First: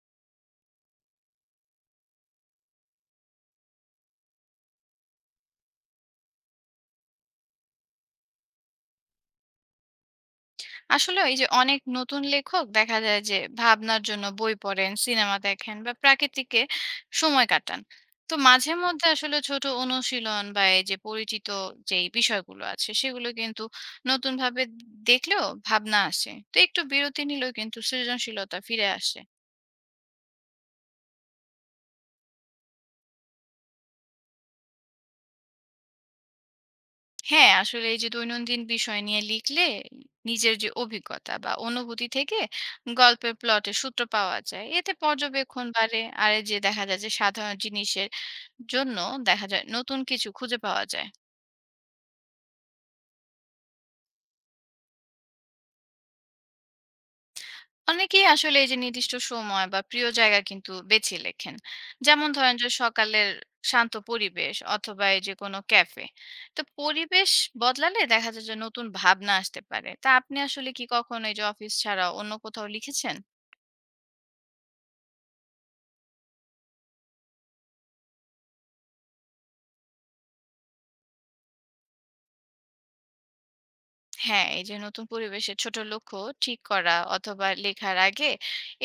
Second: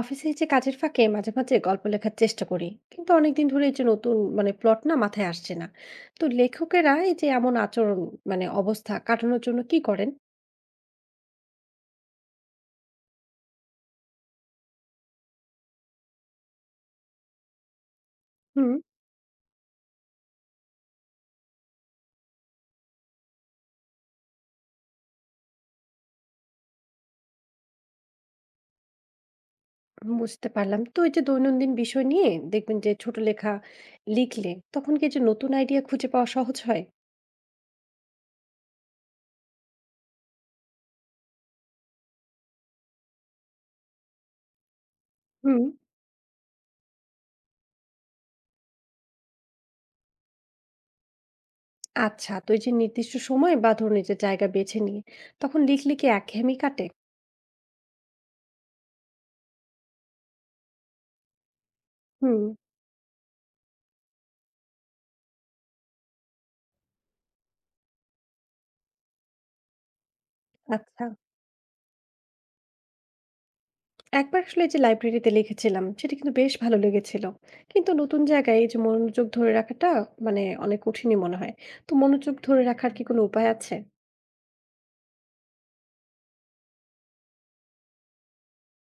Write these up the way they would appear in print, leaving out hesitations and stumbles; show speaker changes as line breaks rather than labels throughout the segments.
অফিসে যে কাজের ফাঁকে মাঝে মাঝে গল্প লেখার চেষ্টা করি কিন্তু অনেকদিন ধরে এই যে নতুন মানে প্লট না মাথায় আসছে না। তো লেখকেরা এই যে এমন আচরণ মানে অবস্থা কাটানোর জন্য কি করেন?
আসলে এই যে অনেক নতুন লেখক দেখা যায় যে ভাবনার জন্য বই পড়েন, সিনেমা দেখেন বা প্রাকৃতিকে সময় কাটান। তো
হুম,
মাঝে মধ্যে আসলে ছোট অনুশীলন বা এই যে পরিচিত যেই বিষয়গুলো আছে সেগুলো কিন্তু নতুন ভাবে দেখলেও ভাবনা আসে। তো একটু বিরতি নিলেও কিন্তু সৃজনশীলতা ফিরে আসে।
বুঝতে পারলাম। তো এই যে দৈনন্দিন বিষয় নিয়ে দেখবেন যে ছোট লেখা লিখলে তখন কি এই যে নতুন আইডিয়া খুঁজে পাওয়া সহজ হয়?
হ্যাঁ, আসলে এই যে দৈনন্দিন বিষয় নিয়ে লিখলে নিজের যে অভিজ্ঞতা বা অনুভূতি থেকে গল্পের প্লটে সূত্র পাওয়া যায়, এতে
হুম।
পর্যবেক্ষণ বাড়ে। আর এই যে দেখা যায় যে সাধারণ জিনিসের জন্য দেখা যায় নতুন কিছু খুঁজে পাওয়া যায়।
আচ্ছা, তো এই যে নির্দিষ্ট সময় বা ধরুন এই যে জায়গা বেছে নিয়ে তখন লিখলে কি একঘেয়েমি কাটে?
অনেকেই আসলে এই যে নির্দিষ্ট সময় বা প্রিয় জায়গা কিন্তু বেছে লেখেন। যেমন
হুম।
ধরেন যে সকালের শান্ত পরিবেশ অথবা এই যে কোনো ক্যাফে। তো পরিবেশ বদলালে দেখা যায় যে নতুন ভাবনা আসতে পারে। তা আপনি আসলে কি
আচ্ছা,
কখনো এই যে অফিস ছাড়া অন্য কোথাও লিখেছেন?
একবার আসলে এই যে লাইব্রেরিতে লিখেছিলাম সেটা কিন্তু বেশ ভালো লেগেছিল। কিন্তু নতুন জায়গায় এই যে মনোযোগ ধরে রাখাটা মানে অনেক কঠিনই মনে হয়। তো মনোযোগ ধরে রাখার কি কোনো উপায় আছে?
হ্যাঁ, এই যে নতুন পরিবেশে ছোট লক্ষ্য ঠিক করা অথবা লেখার আগে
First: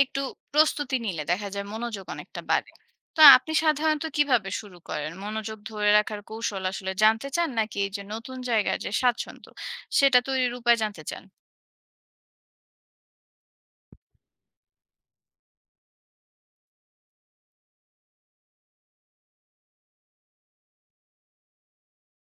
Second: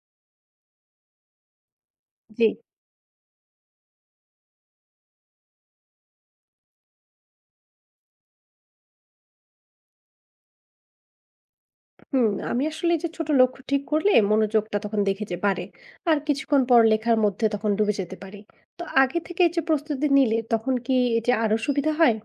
একটু প্রস্তুতি নিলে দেখা যায় মনোযোগ অনেকটা
জি।
বাড়ে। তো আপনি সাধারণত কিভাবে শুরু করেন? মনোযোগ ধরে রাখার কৌশল আসলে জানতে চান নাকি এই যে নতুন জায়গার যে স্বাচ্ছন্দ্য সেটা তৈরির উপায় জানতে চান?
হুম, আমি আসলে এই যে ছোট লক্ষ্য ঠিক করলে মনোযোগটা তখন দেখে যে বাড়ে আর কিছুক্ষণ পর লেখার মধ্যে তখন ডুবে যেতে পারি। তো আগে থেকে এই যে প্রস্তুতি নিলে তখন কি এই যে আরো সুবিধা হয়?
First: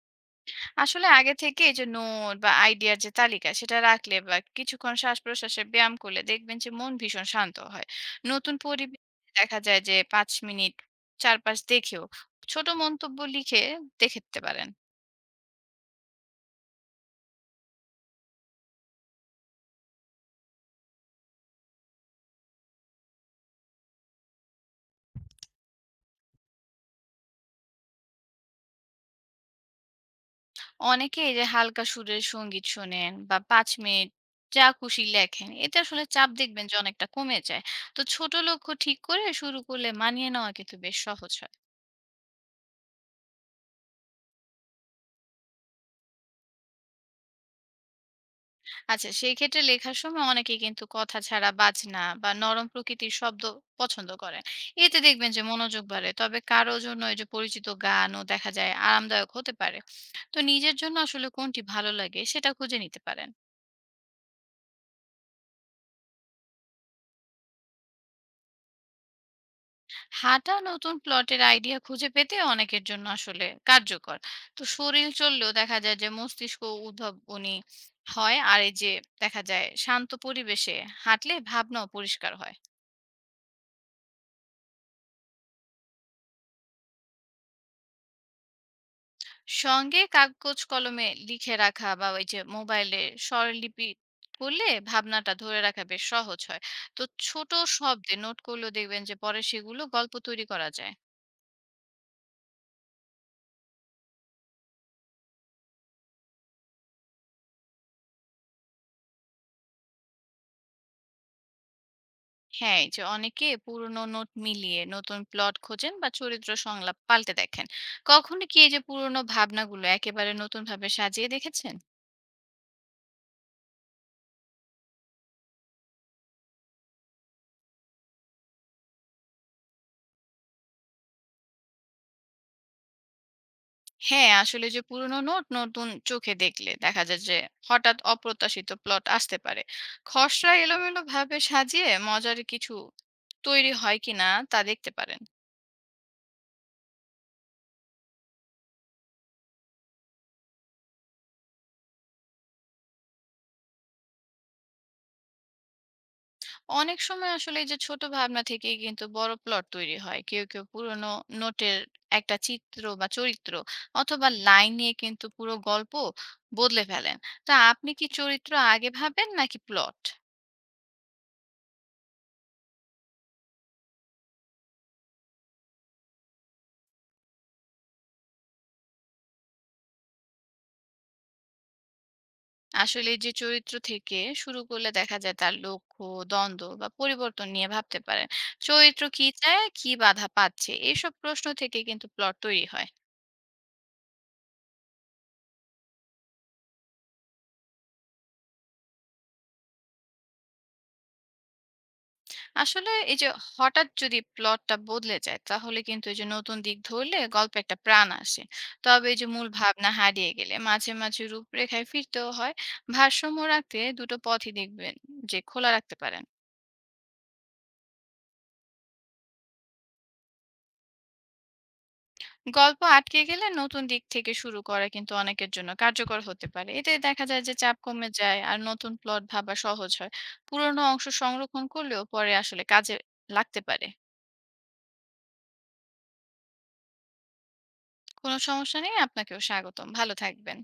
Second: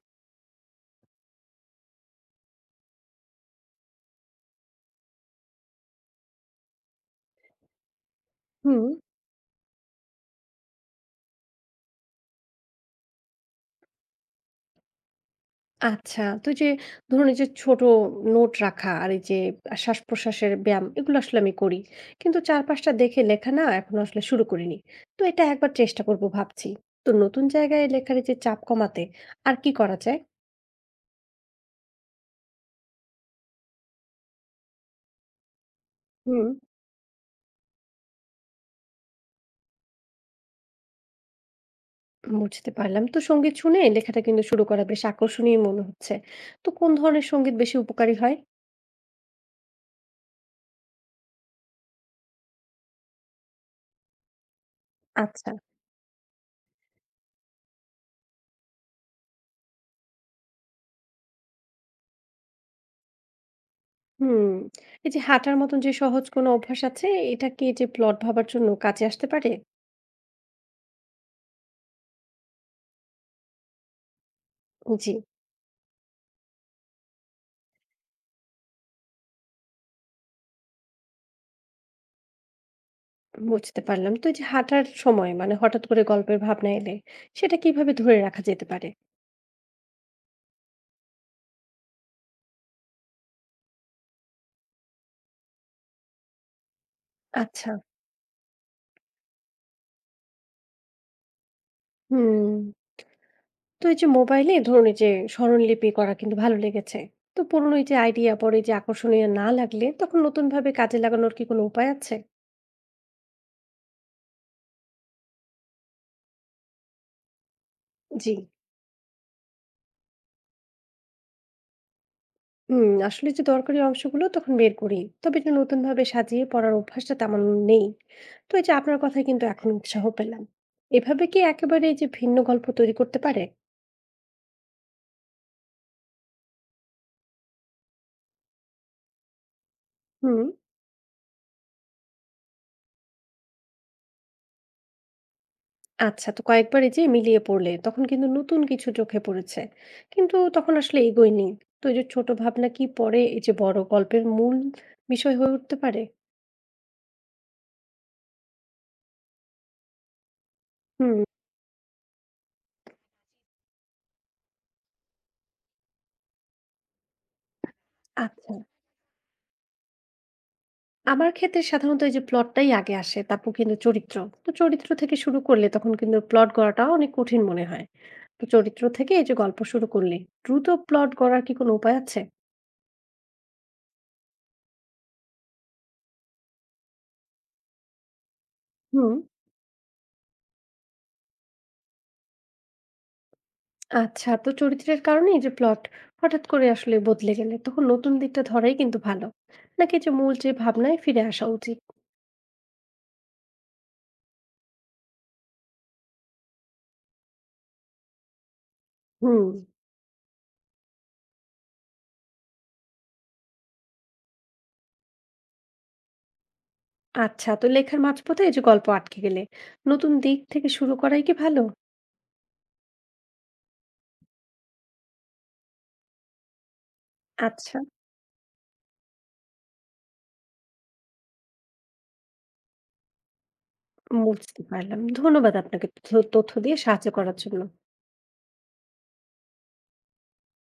আসলে আগে থেকে এই যে নোট বা আইডিয়ার যে তালিকা সেটা রাখলে বা কিছুক্ষণ শ্বাস প্রশ্বাসে ব্যায়াম করলে দেখবেন যে মন ভীষণ শান্ত হয়। নতুন
হুম।
পরিবেশ দেখা যায় যে 5 মিনিট চারপাশ দেখেও ছোট মন্তব্য লিখে দেখতে পারেন।
আচ্ছা। তো এই যে ধরুন এই যে ছোট নোট রাখা আর এই যে শ্বাসপ্রশ্বাসের ব্যায়াম এগুলো আসলে আমি করি। কিন্তু ৪-৫ টা দেখে লেখা না এখনো আসলে শুরু করিনি। তো এটা একবার চেষ্টা করব ভাবছি। তো নতুন জায়গায় লেখার এই যে চাপ কমাতে আর কি করা যায়?
অনেকে এই যে হালকা সুরে সঙ্গীত শোনেন বা 5 মিনিট যা খুশি লেখেন, এতে আসলে চাপ
হুম।
দেখবেন যে অনেকটা কমে যায়। তো ছোট লক্ষ্য ঠিক করে শুরু করলে মানিয়ে নেওয়া কিন্তু বেশ সহজ হয়।
বুঝতে পারলাম। তো সঙ্গীত শুনে লেখাটা কিন্তু শুরু করা বেশ আকর্ষণীয় মনে হচ্ছে। তো কোন ধরনের সঙ্গীত বেশি উপকারী হয়?
আচ্ছা, সেই ক্ষেত্রে লেখার সময় অনেকেই কিন্তু কথা ছাড়া বাজনা বা নরম প্রকৃতির শব্দ পছন্দ করেন। এতে দেখবেন যে
আচ্ছা।
মনোযোগ বাড়ে। তবে কারো জন্য এই যে পরিচিত গানও দেখা যায় আরামদায়ক হতে পারে। তো নিজের জন্য আসলে কোনটি ভালো লাগে সেটা খুঁজে নিতে পারেন।
হুম। এই যে হাঁটার মতন যে সহজ কোনো অভ্যাস আছে, এটা কি এই যে প্লট ভাবার জন্য কাজে আসতে পারে?
হাঁটা নতুন প্লটের আইডিয়া খুঁজে পেতে অনেকের জন্য আসলে কার্যকর। তো শরীর
জি।
চললেও দেখা যায় যে মস্তিষ্ক উদ্ভাবনী হয়। আর এই যে দেখা যায় শান্ত পরিবেশে হাঁটলে ভাবনাও পরিষ্কার হয়।
বুঝতে পারলাম। তো এই যে হাঁটার সময় মানে হঠাৎ করে গল্পের ভাবনা এলে সেটা কিভাবে ধরে রাখা যেতে পারে?
সঙ্গে কাগজ কলমে লিখে রাখা বা ওই যে মোবাইলে স্বরলিপি করলে ভাবনাটা ধরে রাখা বেশ সহজ হয়। তো ছোট
আচ্ছা।
শব্দে নোট করলেও দেখবেন যে পরে সেগুলো গল্প তৈরি করা যায়।
হুম। তো এই যে মোবাইলে ধরুন এই যে স্মরণলিপি করা কিন্তু ভালো লেগেছে। তো পুরনো এই যে আইডিয়া পরে যে আকর্ষণীয় না লাগলে তখন নতুন ভাবে কাজে লাগানোর কি কোনো উপায় আছে?
হ্যাঁ, এই যে অনেকে পুরনো নোট মিলিয়ে নতুন প্লট খোঁজেন বা চরিত্র সংলাপ পাল্টে দেখেন।
জি।
কখনো কি এই যে পুরনো ভাবনাগুলো একেবারে নতুন ভাবে সাজিয়ে দেখেছেন?
হুম, আসলে যে দরকারি অংশগুলো তখন বের করি। তবে যে নতুন ভাবে সাজিয়ে পড়ার অভ্যাসটা তেমন নেই। তো এই যে আপনার কথায় কিন্তু এখন উৎসাহ পেলাম। এভাবে কি একেবারে এই যে ভিন্ন গল্প তৈরি করতে পারে?
হ্যাঁ, আসলে যে পুরনো নোট নতুন চোখে দেখলে দেখা যায় যে হঠাৎ অপ্রত্যাশিত প্লট আসতে পারে।
হুম।
খসড়া এলোমেলোভাবে সাজিয়ে মজার কিছু তৈরি হয় কিনা তা দেখতে পারেন।
আচ্ছা, তো কয়েকবার এই যে মিলিয়ে পড়লে তখন কিন্তু নতুন কিছু চোখে পড়েছে কিন্তু তখন আসলে এগোয়নি। তো এই যে ছোট ভাবনা কি পরে এই যে বড় গল্পের মূল বিষয় হয়ে উঠতে পারে?
অনেক সময় আসলে এই যে ছোট ভাবনা থেকেই কিন্তু বড় প্লট তৈরি হয়। কেউ কেউ পুরনো
হুম।
নোটের একটা চিত্র বা চরিত্র অথবা লাইন নিয়ে কিন্তু পুরো গল্প বদলে ফেলেন। তা আপনি কি চরিত্র
আচ্ছা,
আগে ভাবেন নাকি প্লট?
আমার ক্ষেত্রে সাধারণত এই যে প্লটটাই আগে আসে তারপর কিন্তু চরিত্র। তো চরিত্র থেকে শুরু করলে তখন কিন্তু প্লট গড়াটা অনেক কঠিন মনে হয়। তো চরিত্র থেকে এই যে গল্প শুরু করলে দ্রুত প্লট গড়ার কি কোনো উপায় আছে?
আসলে এই যে চরিত্র থেকে শুরু করলে দেখা যায় তার লক্ষ্য, দ্বন্দ্ব বা পরিবর্তন নিয়ে ভাবতে পারেন। চরিত্র
হুম।
কি চায়, কি বাধা পাচ্ছে, এইসব প্রশ্ন থেকে কিন্তু প্লট তৈরি হয়।
আচ্ছা, তো চরিত্রের কারণে এই যে প্লট হঠাৎ করে আসলে বদলে গেলে তখন নতুন দিকটা ধরাই কিন্তু ভালো। নাকি যে মূল যে ভাবনায় ফিরে আসা উচিত?
আসলে এই যে হঠাৎ যদি প্লটটা বদলে যায় তাহলে কিন্তু এই যে নতুন দিক ধরলে গল্পে একটা প্রাণ আসে। তবে এই যে মূল
হুম।
ভাবনা হারিয়ে গেলে মাঝে মাঝে রূপরেখায় ফিরতেও হয়। ভারসাম্য রাখতে দুটো পথই দেখবেন যে খোলা রাখতে পারেন।
আচ্ছা, তো লেখার মাঝপথে এই যে গল্প আটকে গেলে নতুন দিক থেকে শুরু করাই কি ভালো?
গল্প আটকে গেলে নতুন দিক থেকে শুরু করা কিন্তু অনেকের জন্য কার্যকর হতে পারে। এতে দেখা যায় যে চাপ
আচ্ছা,
কমে যায় আর নতুন প্লট ভাবা সহজ হয়। পুরনো অংশ সংরক্ষণ করলেও পরে আসলে কাজে লাগতে পারে।
বুঝতে পারলাম। ধন্যবাদ আপনাকে তথ্য তথ্য দিয়ে সাহায্য করার জন্য।
কোনো সমস্যা নেই, আপনাকেও স্বাগতম। ভালো থাকবেন।